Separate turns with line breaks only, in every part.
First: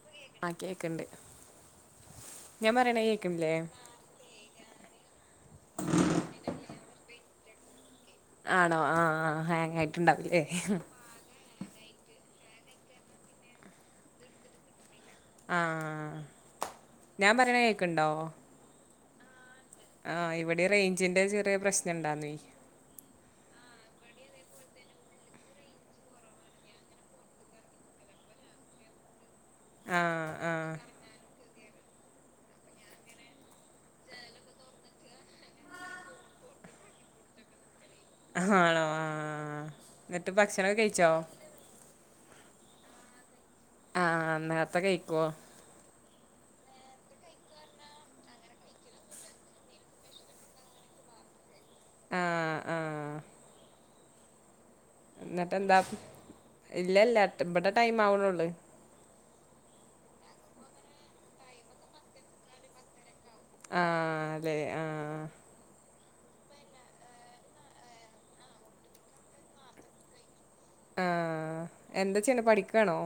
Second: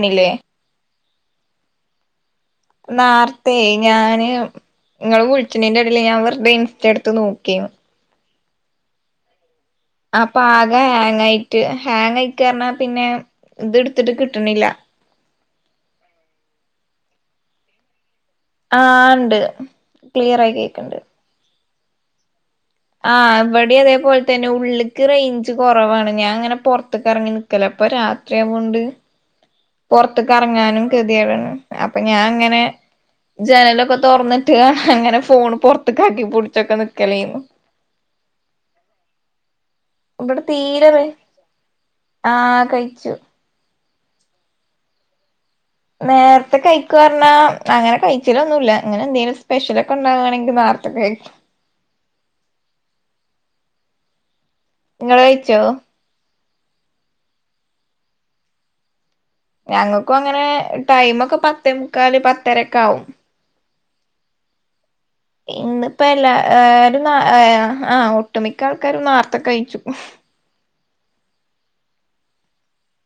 ണില്ലേ
ആ കേക്ക്ണ്ട് ഞാൻ പറയണ കേക്ക്ണില്ലേ
നാർത്തെ ഞാന് ഇങ്ങള് വിളിച്ചണന്റെ ഇടയിൽ ഞാൻ വെറതെ ഇൻസ്റ്റ എടു ഇത്‌ നോക്കിയ
ആണോ ഹ് ഹ്
അപ്പോ ആകെ ഹാങ് ആയി ഹാങ്ങ് അയക്കാറഞ്ഞ പിന്നെ ഇത്കിട്ടുന്നില്ല
ആഹ് ഞാൻ പറയണ കേൾക്ക്ണ്ടോ
ആ ണ്ട്
ആഹ് ഇവിടെ റേഞ്ചിന്റെ ചെറിയ പ്രശ് എന്തന്നി
ആ ഇവിടെ ഇതേപോലെതന്നെ ഉള്ളിൽക്ക് റേഞ്ച് കുറവാണ് ഞാൻ അങ്ങനെ പൊറത്ത്ക്ക് ഇറങ്ങി നിക്കല ഇപ്പൊ രാത്രിയാവൊണ്ട്
ആ
പൊർത്തേക്ക്
ആ
ഇറങ്ങാനും ഗതികേടാണ് അപ്പൊ ഞാൻ ഇങ്ങനെ ജനലൊക്കെ തുറന്നിട്ട് അങ്ങനെ ഫോണ് പുറത്തേക്കാക്കി പൊടിച്ചൊക്കെനിക്കല്ലേന്ന്
- [inaudible] എന്നിട്ട് ഭക്ഷണോക്കെ കഴിച്ചോ
ആ കഴിച്ചു
ആ നേരത്തെ കഴിക്കുവോ
നേരത്തെ കഴിക്കുറഞ്ഞാ അങ്ങനെ കഴിച്ചലൊന്നുമില്ല ഇങ്ങനെ എന്തെിലും സ്പെഷ്യലൊക്കെ ഉണ്ടാകുവാണെങ്കിൽ മാത്രം കഴിക്കും
ആ ആ
ഇങ്ങൾ കഴിച്ചോ
എന്നിട്ടെന്താ ഇല്ല ഇല്ല ഇവിടെ ടൈം ആവണുള്ളു
ഞങ്ങൾക്കും അങ്ങനെ ടൈമൊക്കെ പത്തേമുക്കാൽ ആ പത്തരൊക്കെ ആവും
ആഹ് ല്ലേ ആഹ്
ഇപ്പോല്ല ഒരു ആഹ് ഒട്ടുമിക്ക ആൾക്കാരും നേർത്ത കഴിച്ചു
ആ എന്താ ചെയ്യുന്നേ പഠിക്കുകയാണോ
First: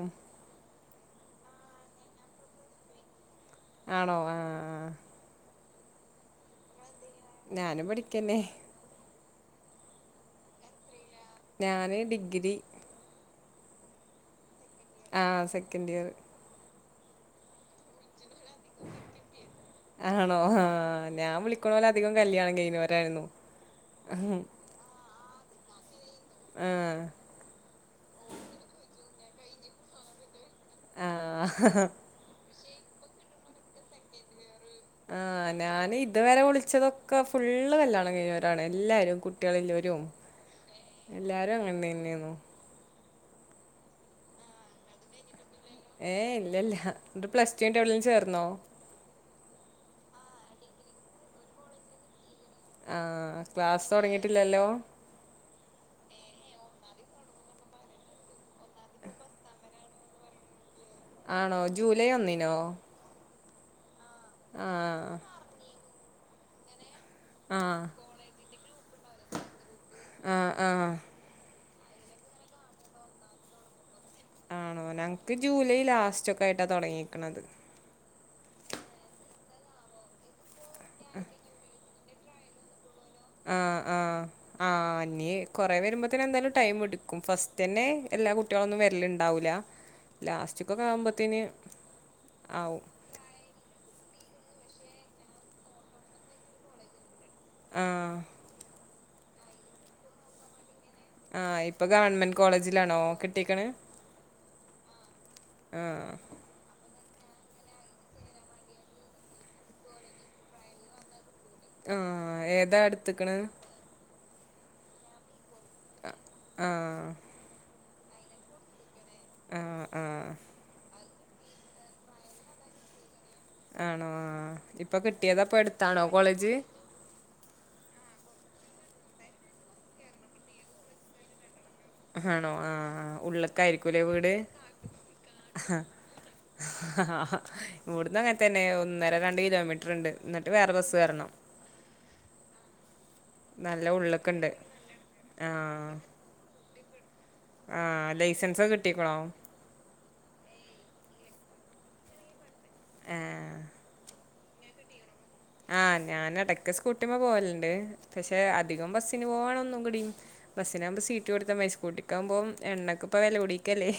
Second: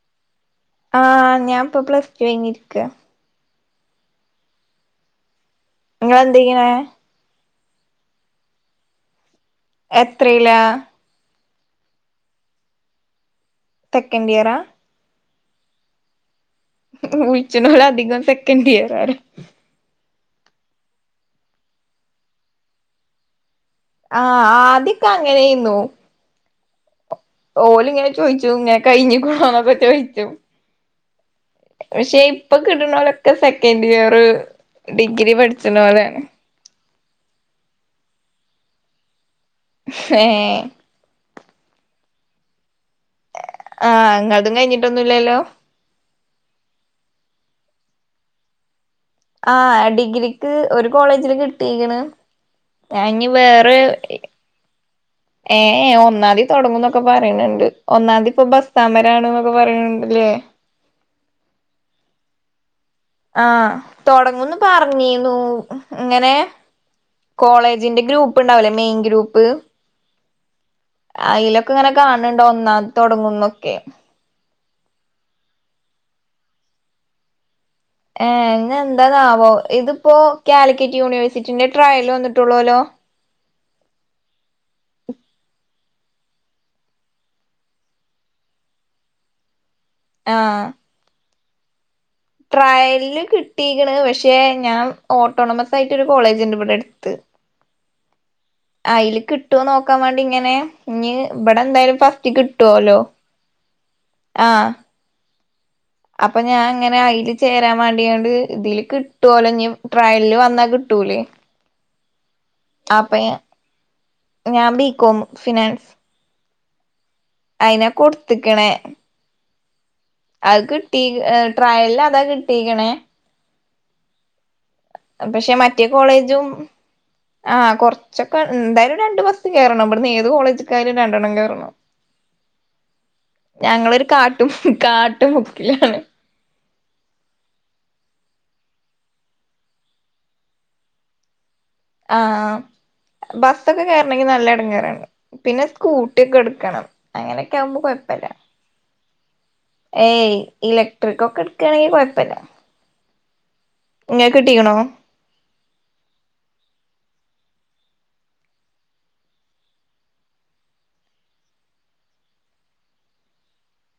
ആഹ് ഞാൻ ഇപ്പൊ പ്ലസ്ടു കഴിഞ്ഞിരിക്ക
ആണോ ആ ആ
നിങ്ങളെന്തയ്യണേ
നാനും പഠിക്കന്നെ
എത്രേല
ഞാന് ഡിഗ്രി
സെക്കൻഡിയറാ
ആഹ സെക്കൻഡ് ഇയർ
വിളിച്ചനോല് അധികം സെക്കൻഡ് ഇയർ ആരാ
ആണോ ആ ഞാൻ വിളിക്കണ പോലെ അധികം കല്യാണം കഴിഞ്ഞുവരായിരുന്നു
ആ ആ അ അങ്ങനെയന്നു
ആഹ
ഓല ഇങ്ങനെ ചോദിച്ചു ഇങ്ങനെ കഴിഞ്ഞ കൊണാന്നൊക്കെ ചോയിച്ചും
ആഹ
പക്ഷെ ഇപ്പൊ കിടുന്നളൊക്കെ സെക്കൻഡ് ഇയർ ഡിഗ്രി
ആഹ ഞാൻ
പഠിച്ചണോലാണ്
ഇതുവരെ വിളിച്ചതൊക്കെ ഒെ ഫള്ള് കല്യാണം കഴിഞ്ഞവരാണ് എല്ലാവരും കുട്ട
ഹഹ
എല്ലാരും അങ്ങനണ്ടന്നെയന്നു
ആഹ് അങ്ങതും കഴിഞ്ഞിട്ടൊന്നുംല്ലല്ലോ
ഏ ഇല്ല ഇല്ല എന്ന് പ്ലസ് ു് എവിടെും ചേർന്നോ
ആഹ ഡിഗ്രിക്ക് ഒരു കോളേജില് കിട്ടിരിക്കണ്
ആ
ഞാ ഇ വേറെ
ക്ലാസ് തുടങ്ങിയിട്ടില്ലല്ലോ
ഏ ഒന്നാതി തുടങ്ങുംന്നൊക്കെ പറയണ്ട് ഒന്നാതി ഇപ്പൊ ബസ്താമരാണ് എന്നൊക്കെ പറയണണ്ട്ല്ലേ
ആണോ ജൂലൈ ഒന്നിനോ
ആഹ തുടങ്ങുന്നു
ആ
പറഞ്ഞീന്നു അങ്ങനെ
ആ
കോളേജിന്റെ ഗ്രൂപ്പ് ഉണ്ടാവല്ലേ മെയിൻ ഗ്രൂപ്പ്
ആ് ആഹ
ഇങ്ങനെ അയിലൊക്കെ കാണണ്ട ഒന്ന തുടങ്ങുന്നൊക്കെ
ആണോ ഞങ്ങക്ക് ജൂലൈ ലാസ്റ്റ് ഒക്കെ ആയിട്ടാ തുടങ്ങിയിിക്കണത്
ഏ ഇങ്ങ എന്താന്നാവോ ഇതിപ്പോ കാലിക്കറ്റ് യൂണിവേഴ്സിറ്റ ട്രായല വന്നിട്ടുള്ളൂല്ലോ
ആഹ് ആഹ് ആഹ് ഇ കൊറെ വരുമ്പോത്തന്നെ എന്തായാലും ടൈം എടുക്കും ഫസ്റ്റ് തന്നെ എല്ലാ കുട്ടികള ഒന്നും വരലുണ്ടാവൂില്ല ലാസ്റ്റക്കൊക്കെവുമ്പോത്തേന്
ട്രയല കിട്ടിിക്കണ് പക്ഷേ ഞാൻ ഓട്ടോണമസ് ആയിട്ട് ഒരു കോളേജ് ഉണ്ട് ഇവിടെ എടുത്ത്
ആ
അയില് കിട്ടുവന്ന് നോക്കാൻ വേണ്ടി ഇങ്ങനെ ഇഞ്ഞ് ഇവിടെ
ആഹ് ഇപ്പൊ
എന്തായാലും ഫസ്റ്റ്
ഗവൺമെന്റ്
കിട്ടുവല്ലോ
കോളേജിലാണോ കിട്ടീക്കണ്
ആഹ്
ആഹ്
അപ്പൊ ഞാൻ അങ്ങനെ അയില് ചേരാൻ വേണ്ടിയാണ്ട് ഇതില് കിട്ടുവൊല്നി ട്രയലില് വന്നാ കിട്ടൂലേ
ആഹ് ഏതാ
അപ്പൊ
എടുത്ത്ക്കണ്
ഞാൻ ബീകോമ് ഫിനാൻസ്
ആഹ്
അയിനെ കൊടുത്ത്ക്ക്ണ്.
ആഹ് ആഹ്
അത് കിട്ടീ ഏന് ട്രയൽലതാ കിട്ടീക്ണേ.
ആണോ ആഹ് ഇപ്പൊ കിട്ടിയതപ്പൊ
പഷെ മറ്റേ
അടുത്താണോ
കോളേജും
കോളേജ്
ആഹ് കൊർച്ചൊ പ്പെന്തായാലും രണ്ട് ബസ്സ് കേറണം ഇബ്ട്ന്ന് ഏത് കോളേജ്ക്കായാലും രണ്ടെണ്ണം കേറണം
ആണോ ആഹ് ഉള്ള്ക്കാരിക്കൂല്ലേ
ഞങ്ങളൊരു
വീട്
കാട്ടും കാട്ടുമുക്കിലാണ്
ഇവ്ട്ന്നങ്ങ ൻ ത്തെന്നെ ഒന്നര രണ്ട് കിലോമീറ്ററ്ണ്ട് ന്ന്ട്ട് വേറെ ബസ്സ്കേറണം
ആ ബസ്സൊക്കെ
നല്ല
കേറണെങ്കി നല്ല
ഉള്ള്ക്ക്ണ്ട്
എടങ്ങേറാണ് പിന്നെ
ആഹ്
സ്കൂട്ട്യോക്കെ എടുക്കണം അങ്ങനൊക്കാവുമ്പൊ
ആഹ്
കൊയ്പ്പല്ല
ലൈസൻസൊക്കെ കിട്ടിക്ക്ണോ
ഏയ് ഇലക്- ട്രിക്കൊക്കെ ട്ക്കാണെങ്കി കൊയ്പ്പല്ല
ആഹ്
ഇങ്ങക്ക്കിട്ടീക്കണോ
ആ ഞാനെടക്ക് സ്കൂട്ടിമ്മ പോവല്ണ്ട് പക്ഷെ അധികം ബസ്സിന് പോവാണ് ഒന്നുകൂടിം ബസ്സിനാവുമ്പൊ സീറ്റ് കൊടുത്താമതി സ്കൂട്ടിക്കാവുമ്പോ എണ്ണക്കിപ്പം വെലകൂടിക്കല്ലേ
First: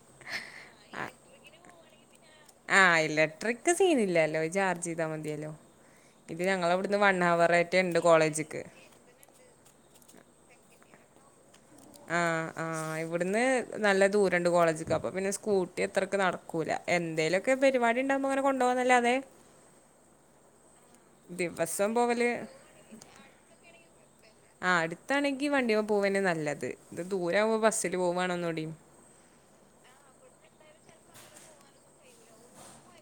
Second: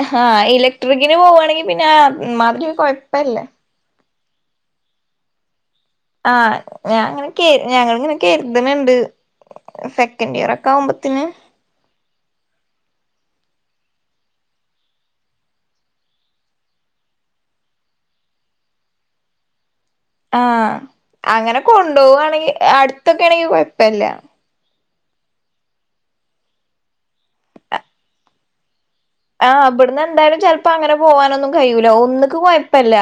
ആഹ് ഇലക്ട്രിക്കിന് പോവാണെങ്കി പിന്നെ ആ- ഇമ്മാതിരി ഒരുകൊയ്പ്പല്ല
[unintelligible] ചാർജെയ്ത മതിയല്ലോ
ആ
ഇത് ഞങ്ങളവ്ട്ന്ന് വൺ
ഞാങ്ങനെ കെ
ഹവറേറ്റെണ്ട്
ഞങ്ങളിങ്ങനെ
കോളേജ്ക്ക്
കെര്ത്ണ് ണ്ട് സെക്കൻഡ് ഇയർ - ക്കാവുമ്പത്തിന്
ആ ആ ഇവിടുന്ന് നല്ല ദൂരണ്ട് കോളേജ്ക്ക് അപ്പൊപിന്നെ സ്കൂട്ടി അത്രക്ക് നടക്കൂല എന്തേലൊക്കെ പരുവാടി ഇണ്ടാവമ്പങ്ങനെ കൊണ്ടോവാന്നല്ലാതെ
ആഹ് അങ്ങനെ
ദിവസം പോവല്
കൊണ്ടോവാണെങ്കി അടുത്തൊക്കെണെങ്കി കൊയ്പ്പല്ല
ത്താണെങ്കി വണ്ടിമെപോവെന്നെ നല്ലത് ഇത് ദൂരാവുമ്പൊ ബസ്സില് പോവാണൊന്നൂടി
ആ ബ്ട്ന്ന് എന്തായാലും ചെലപ്പൊ അങ്ങനെ പോവാനൊന്നും കയ്യൂല്ല ഒന്ന്ക്ക് കൊയ്പ്പല്ല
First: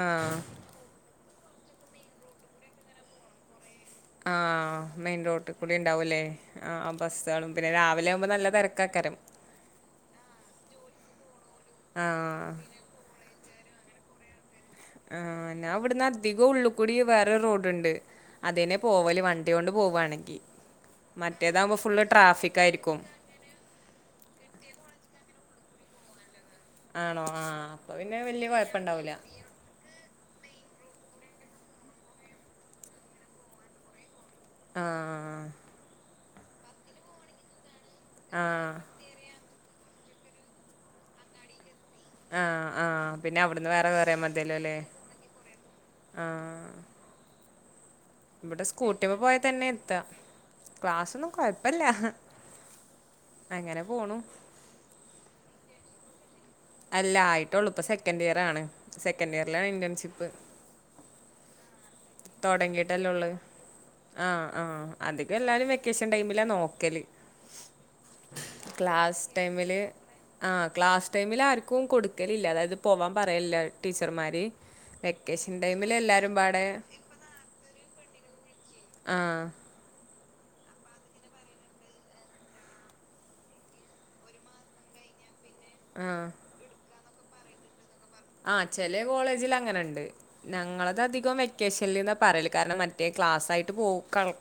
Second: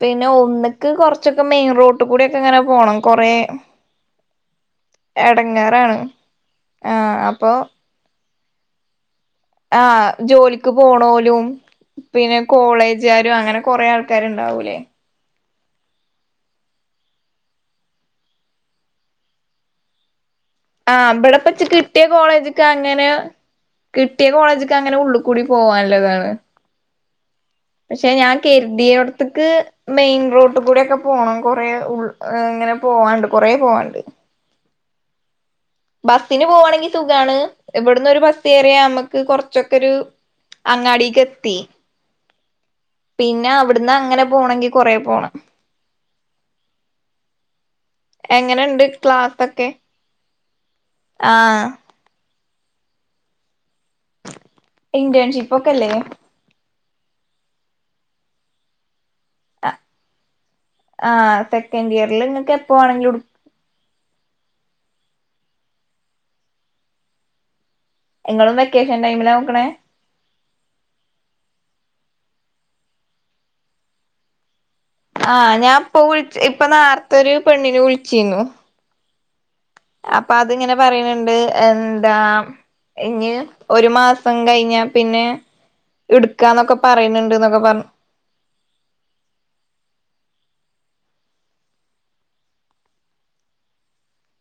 ആ
പിന്നെ ഒന്നുക്ക് കൊറ ച്ചൊക്കെ മെയിൻറോട്ടിക്കൂടെയൊക്കെ ഇങ്ങനെ പോണം കൊറേ
ആഹ് മെയിൻ റോട്ടികൂടെ
എടങ്ങേറാണ്
ഉണ്ടാവൂല്ലെ ആഹ് ബസ്സുകളും പിന്നെ രാവിലെ ആവുമ്പൊ നല്ലെ തെരക്കാക്കരം
ആ ജോലിക്ക് പോണോരും
ആ
പിന്നെ കോളേജുകാരും അങ്ങനെ കുറേ ആൾക്കാരുണ്ടാവൂലേ
ആ ഞാൻ ഇവിടുന്ന് അധികം ഉള്ളിൽ കൂടി വേറൊരു റോഡുണ്ട് അതിലെയ പോവല് വണ്ടി കൊണ്ട് പോവാണെങ്കിൽ
ആഹ് ഇവിടെപ്പച്ച് കിട്ടിയ കോളേജുക്ക്
ആയിരിക്കും
അങ്ങനെ കിട്ടിയ കോളേജുക്ക് അങ്ങനെ ഉള്ളിൽ കൂടി പോവാനുള്ളതാണ്
ആണോ ആ അപ്പൊ
പക്ഷെ
പിന്നെ
ഞാൻ
വല്യ കുഴപ്പണ്ടാവൂല
കരുതിയിടത്തേക്ക് മെയിൻ റോട്ടിൽ കൂടൊക്കെ പോണം കൊറേ ഉ ഇങ്ങനെ പോവാണ്ട് കൊറേ പോവാണ്ട്
ആഹ്
ബസ്സിന് പോകുകവാണെങ്കിൽ സുഖണ് എവിടന്ന് ഒരു
ആ
ബസ് എറിയാൽ നമുക്ക് കുറച്ചു ഒരു അങ്ങാടിക് എത്തി
ആ ആ പിന്നെ അവിടുന്ന് വേറെ വേറെ
അങ്ങനെ
മതില്ലോ
പോണെങ്കി
അല്ലേ
കൊറേ പോണം
ആ ഇവിടെ
എങ്ങനെണ്ട്
സ്കൂട്ടി പോയ തന്നെ
ക്ലാസൊക്കെ
യത്ത ക്ലാസ്സൊന്നും
ആഹ്
കൊഴപ്പില്ല
ഇന്റേൺഷിപ്പ് ഒക്കെല്ലേ
അല്ല ആയിട്ടേള്ളൂ ഇപ്പോ സെക്കന്റ്‌ ഇയർ ആണ് സെക്കന്റ്‌ ഇയറിലാണ് ഇന്റേൺഷിപ്പ്
ആ സെ
തുടങ്ങിട്ടില്ലേ ഉള്ളത് ആ ആ അധികം എല്ലാരും വെക്കേഷൻ ടൈമിലാ നോക്കൽ
ഇങ്ങളും വെക്കേഷൻ
ക്ലാസ്
ടൈമിലാ നോക്കണേ
ടൈമിൽ ആ ക്ലാസ് ടൈമിൽ ആർക്കും കൊടുക്ക ഒരിക്കലല്ല അതായത് പോവാൻ പറയല്ല ടീച്ചർമാര്
ആ
വെക്കേഷൻ
ഞാൻ
ടൈമിൽ
പോ വിളി
എല്ലാരും
ഇപ്പൊ
പാടെ
നെ തൊരു പെണ്ണിൻ വിളിചിനു
ആ
അപ്പൊ അതു ഇങ്ങനെ പറയുന്നുണ്ട് എന്താ ഇഞ് ഒരു മാസം കഴിഞ്ഞ പിന്നെ
ആഹ്
എടുക്കാന്നൊക്കെ പറ ടന്നുണ്ട് എന്നൊക്കെ പറഞ്ഞു
ആ ചില കോളേജിൽ അങ്ങനെുണ്ട് ഞങ്ങളത് അധികം വെക്കേഷനിൽന്ന പറയല കാരണം മറ്റേ ക്ലാസ് ആയിട്ട് പോ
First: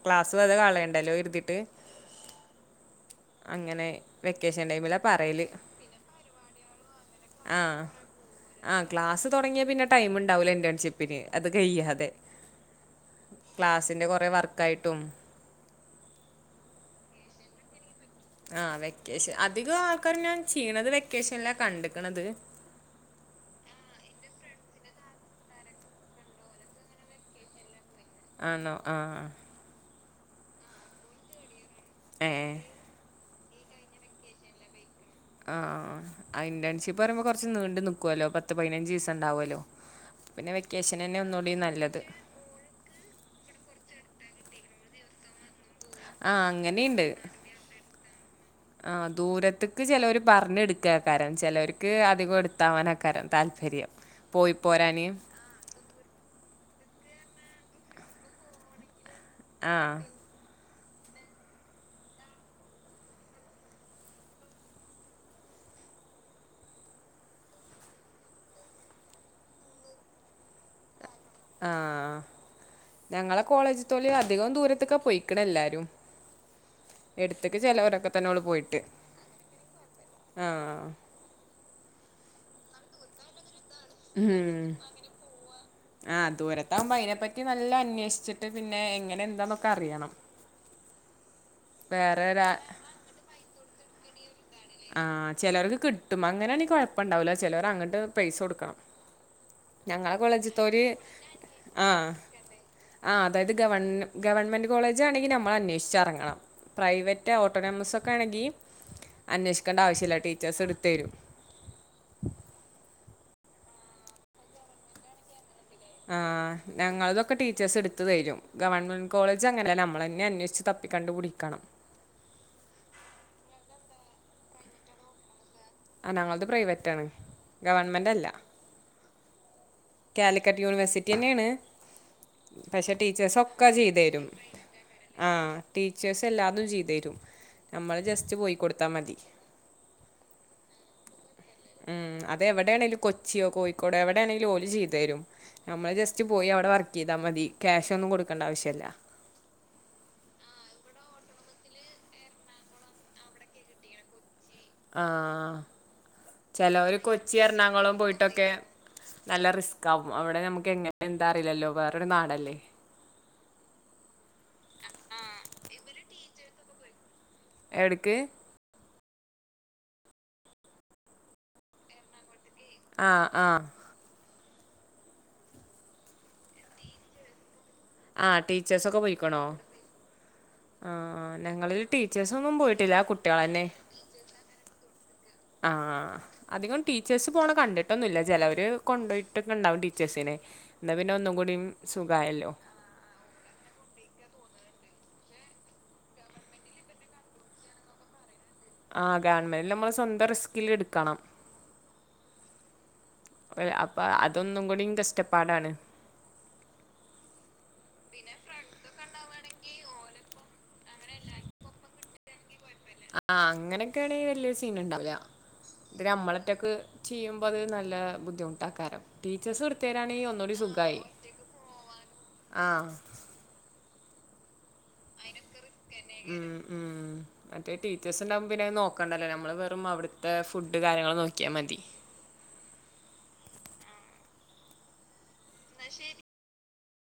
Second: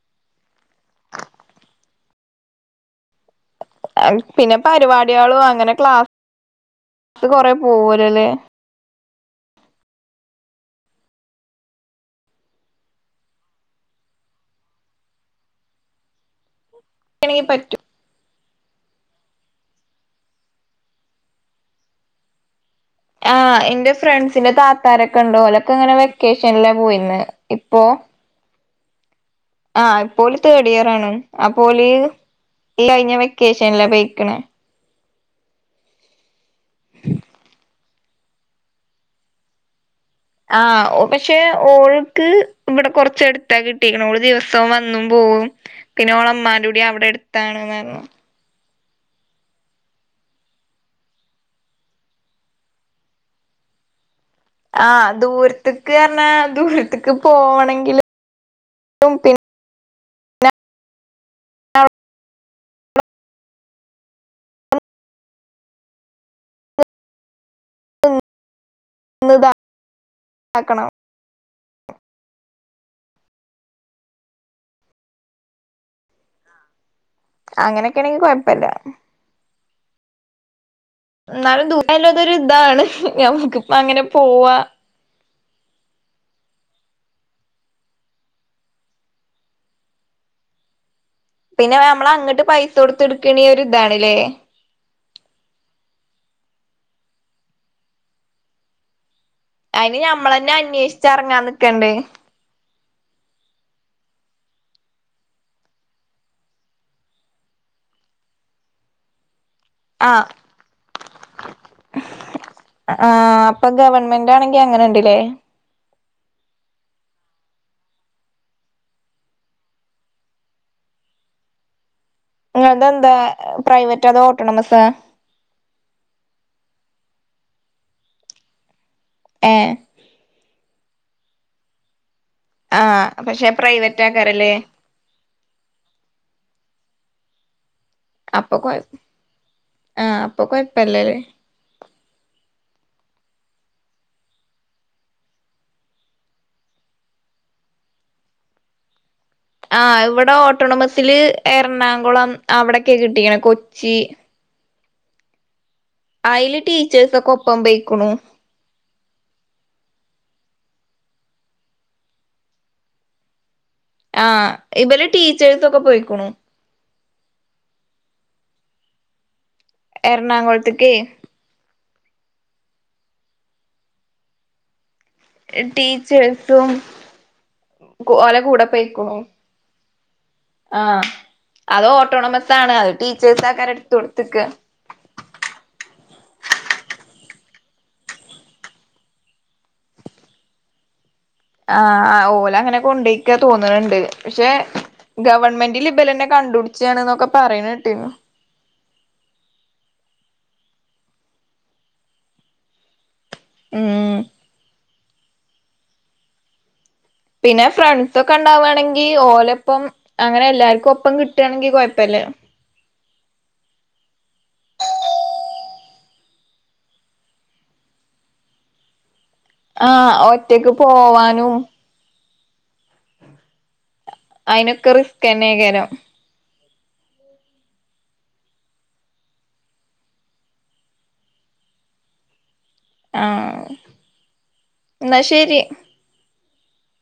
ക്ലാസ് വെറുതെ കളയണ്ടല്ലോ എരുതിട്ട്
പിന്നെ പരിപാടികളും
പറയല്
അങ്ങനെ ക്ലാസ് കൊറെ പോവുല്ലല്ലേ
ആ ക്ലാസ് തുടങ്ങിയ പിന്നെ ടൈമുണ്ടാവില്ല ഇന്റേൺഷിപ്പിന് അതു കഴിയാതെ ക്ലാസിന്റെ കൊറെ വർക്കായിട്ടും
[unintelligible] പറ്റും
ആ വെക്കേഷൻ അധികം ആൾക്കാരും ഞാൻ ചെയ്യണേ വെക്കേഷൻല്ല കണ്ടക്കണത്
ആ എന്റെ ഫ്രണ്ട്സിന്റെ താത്താരൊക്കെ ഉണ്ട് യൊരൊക്കെ ഇങ്ങനെ വെക്കേഷനില പോയിന്ന് ഇപ്പൊ
ആണോ ആ
ആ ഇപ്പൊ തേർഡ് ഇയർ ആണ് അ പോൽ
ഏഹ്
ഇല്ല ഈ കേശനിൽ പോയെക്കണ
ആ ആ ഇന്റേൺഷിപ്പ് പറയ്പോ കുറച്ച് നീണ്ട് ക്കുവല്ലോ പത്ത് പതിനഞ്ച് ദിവസം ഇണ്ടാവുമല്ലോ
ആ പക്ഷെ ഓൾക്ക് ഇവിടെ കുറച്ച് എടുത്താ കിട്ടിരിക്കണം ഓള് ദിവസവും വന്നും പോകവും
ആഹ്
പിന്നോഓളമമാന്റെ കൂടി അവിടെ എടുത്താണ് പറഞ്ഞ
ആ ദൂരത്തക്ക് ചിലവർ പറഞ്ഞ എടുക്കുകക്കാര ചിലവർക്ക് അധികം എടുത്തവാന ക്കാരം താല്പര്യം പോയി
ആ
പോരാന്.
ദൂരത്തക്ക് പറഞ്ഞാ ദൂര ത്ക് പോണെങ്കിൽ [unintelligible]
ആഹ
താക്കണം
ആഹ ഞങ്ങളെ കോളേജത്തോല അധികം ദൂരത്തൊക്കെ പോൊയിക്കണ എല്ലാരും എടുത്തക്ക്
അങ്ങനെയൊക്കെ
ചിലവരൊക്കെ
ആണെങ്കി
തന്നെോള്
കൊഴപ്പല്ല
പോയിട്ട് ആഹ
എന്നാലും ദൂല്ലതൊരു ഇതാണ് ഞമുക്ക് അങ്ങനെ പോവാ
ആഹ ദൂരത്തകുമ്പോ അതിനെപ്പറ്റി നല്ല അന്വേഷിച്ചിട്ട് പിന്നെ എങ്ങനെ എന്താന്നൊക്കെ അറിയണം
പിന്നെ നമ്മള
വേറെ
അങ്ങോട്ട്
ഒരാ
പൈസ കൊടുത്ത് എടുക്കണ ഒ ഒരു ഇതാണല്ലേ
ആഹ് ചിലവർക്ക് കിട്ടും്പോ അങ്ങനൊണ കൊഴപ്പ ഇണ്ടാവലോ ചിലർ അങ്ങോട്ട് പൈസ കൊടുക്കണം
അയിന്
ഞങ്ങളെ
ഞമ്മളന്നെ
കോളേജത്തര്
അന്വേഷിച്ചറങ്ങാൻ നിക്കണ്ടേ
ആഹ ആ അതായത് ഗവൺമ ഗവൺമെന്റ് കോളേജ് ആണെങ്കിൽ നമ്മൾ അന്വേഷിച്ച് ഇറങ്ങണം പ്രൈവറ്റ് ഓട്ടോനോമസ് ഒക്കെ ആണെങ്കിൽ അന്വേഷിക്കണ്ട ആവശ്യില്ല
ആഹ്
ടീച്ചേഴസ് എടുത്ത വരും
ആ അപ്പൊ ഗവൺമെന്റ്ാണെങ്കി അങ്ങനെ ഉണ്ടല്ലേ
ആ് ഞങ്ങളതൊക്കെ ടീച്ചേഴ്സ് എടുത്തു തരും ഗവൺമെന്റ് കോളേജ് അങ്ങനെയല്ല നമ്മളെന്നെ അന്വേഷിച്ച് തപ്പിക്കണ്ട് കുടിക്കണം
നിങ്ങന്ത എന്താ പ്രൈവറ്റ് അതോ ഓട്ടോണമസ്
ആ ഞങ്ങളത് പ്രൈവറ്റ ആണ് ഗവണ്മെന്റ് അല്ല
ഏ
കാലിക്കട്ട് യൂണിവേഴ്സിറ്റി തന്നെയാണ് പക്ഷെ
ആഹ്
ടീച്ചേഴസ്
പക്ഷെ
ഒക്കെ ചെയ്ത
പ്രൈവറ്റ്
തരും
ആക്കാരല്ലേ
ആ ടീച്ചേഴ്സ് എല്ലാന്നും ചെയ്തരും പറ്റും
അപ്പൊ കൊഴ ആഹ അപ്പൊ കൊഴപ്പല്ലല്ലേ
ഉം അതെവിടെയാണെങ്കിലും കൊച്ചിയോ കോഴിക്കോടോ എവിടെയാണെങ്കിലും ഓല ചെയ്തു തരും നമ്മള് ജസ്റ്റ് പോയി അവിടെ വർക്ക് ചെയ്താൽ മതി ക്യാഷ് ഒന്നും കൊടുക്കേണ്ട ആവശ്യല്ല
ആഹ ഇവിടെ ഓട്ടോണമസിില് എറണാകുളം അവിടൊക്കെ കിട്ടിക്കണ കൊച്ചി
ആഹ
അയില്
ചില ഒരു
ടീച്ചേഴ്സ് ഒക്കെ
കൊച്ചി
ഒപ്പം
എറണാകുളം
പോയിക്കുണു
പോയിട്ടൊക്കെ നല്ല റിസ്ക് ആാവും അവിടെ നമുക്ക് എങ്ങനെ എന്താ അറിയില്ലല്ലോ വേറൊരു നാടല്ലേ
ആഹ ഇവലെ ടീച്ചേഴ്സ ഒക്കെ പോയിക്കണു
എടക്കേ
എറണാകുളത്തക്ക്
ആഹ ആഹ
ടീച്ചഎട്ടും ഓല
ആഹ് ടീച്ചേഴ്സൊക്കെ
കൂടെപൈയ്ക്കോ ഓ
പോയിക്കണോ
ആഹ്
ഞങ്ങളില്
അത്
ടീച്ചേഴ്സൊന്നും
ഓട്ടോണമസ്സാണ് അത്
പോയിട്ടില്ല കുട്ടികളന്നെ
ടീച്ചേഴ്സ്സൊക്കെ റിത്തിച്ച്കൊട്ത്കാ
ആഹ് അധികം ടീച്ചേഴ്സ് പോണെ കണ്ടിട്ടൊന്നുംല്ല ചെലവര് കൊണ്ടോയിട്ടൊക്കെ ഉണ്ടാവും ടീച്ചേഴ്സിനെ എാ പിന്നെ ഒന്നുംകൂ
ആഹ് ആ ഓല് അങ്ങനെ കൊണ്ടേയ്ക്കാ തോന്നണണ്ട് പക്ഷെ ഗവൺമെന്റ് ലിബലനെ കണ്ടൂട്ച്ചയാണ് എന്നൊക്കെ പറയുണേട്ടിരുന്നു
ആഹ് ഗവൺമെന്റിൽ നമ്മള് സ്വന്തം റിസ്കില് എടുക്കണം അ അപ്പ
ഉം
അതൊന്നും കൂടി ഇൻഡസ് റ്റപ്പാടാണ്
പിന്നെ ഫ്രണ്ട്സ്സൊക്കെ ഇണ്ടാവാണെങ്കി ഓലൊപ്പം അങ്ങനെ എല്ലാര്ക്കും ഒപ്പം കിട്ടാണെങ്കി കൊയപ്പല്ലാ
ആ അങ്ങനെക്കേണെ വല്ല്യ സീനുണ്ടാവുല്ല. ഇത് അമ്മളറ്റൊക്ക് ചെയ്യുമ്പോ അത് നല്ല ബുദ്ധിമുട്ടാക്കാരം ടീച്ചേഴ്സ്
ആ
ഇട്ത്തരാണെങ്കി ഒന്നൂടി
ഒറ്റയ്ക്ക് പോവാനും
ആ
ആയിനൊ ക്കെ റിസ്ക്കെന്നെ എയ്ക്കാരം
ഉം ഉം മറ്റേ ടീച്ചേഴ്സ് ഇണ്ടാവുമ്പോ പിന്നെ അയ് നോക്കെണ്ടെല്ലോ നമ്മൾ വെറും അവ്ട്ത്തെ ഫുഡ് കാര്യങ്ങൾ നോക്കിയാ മതി
ആ ഇന്നാ ശെ രി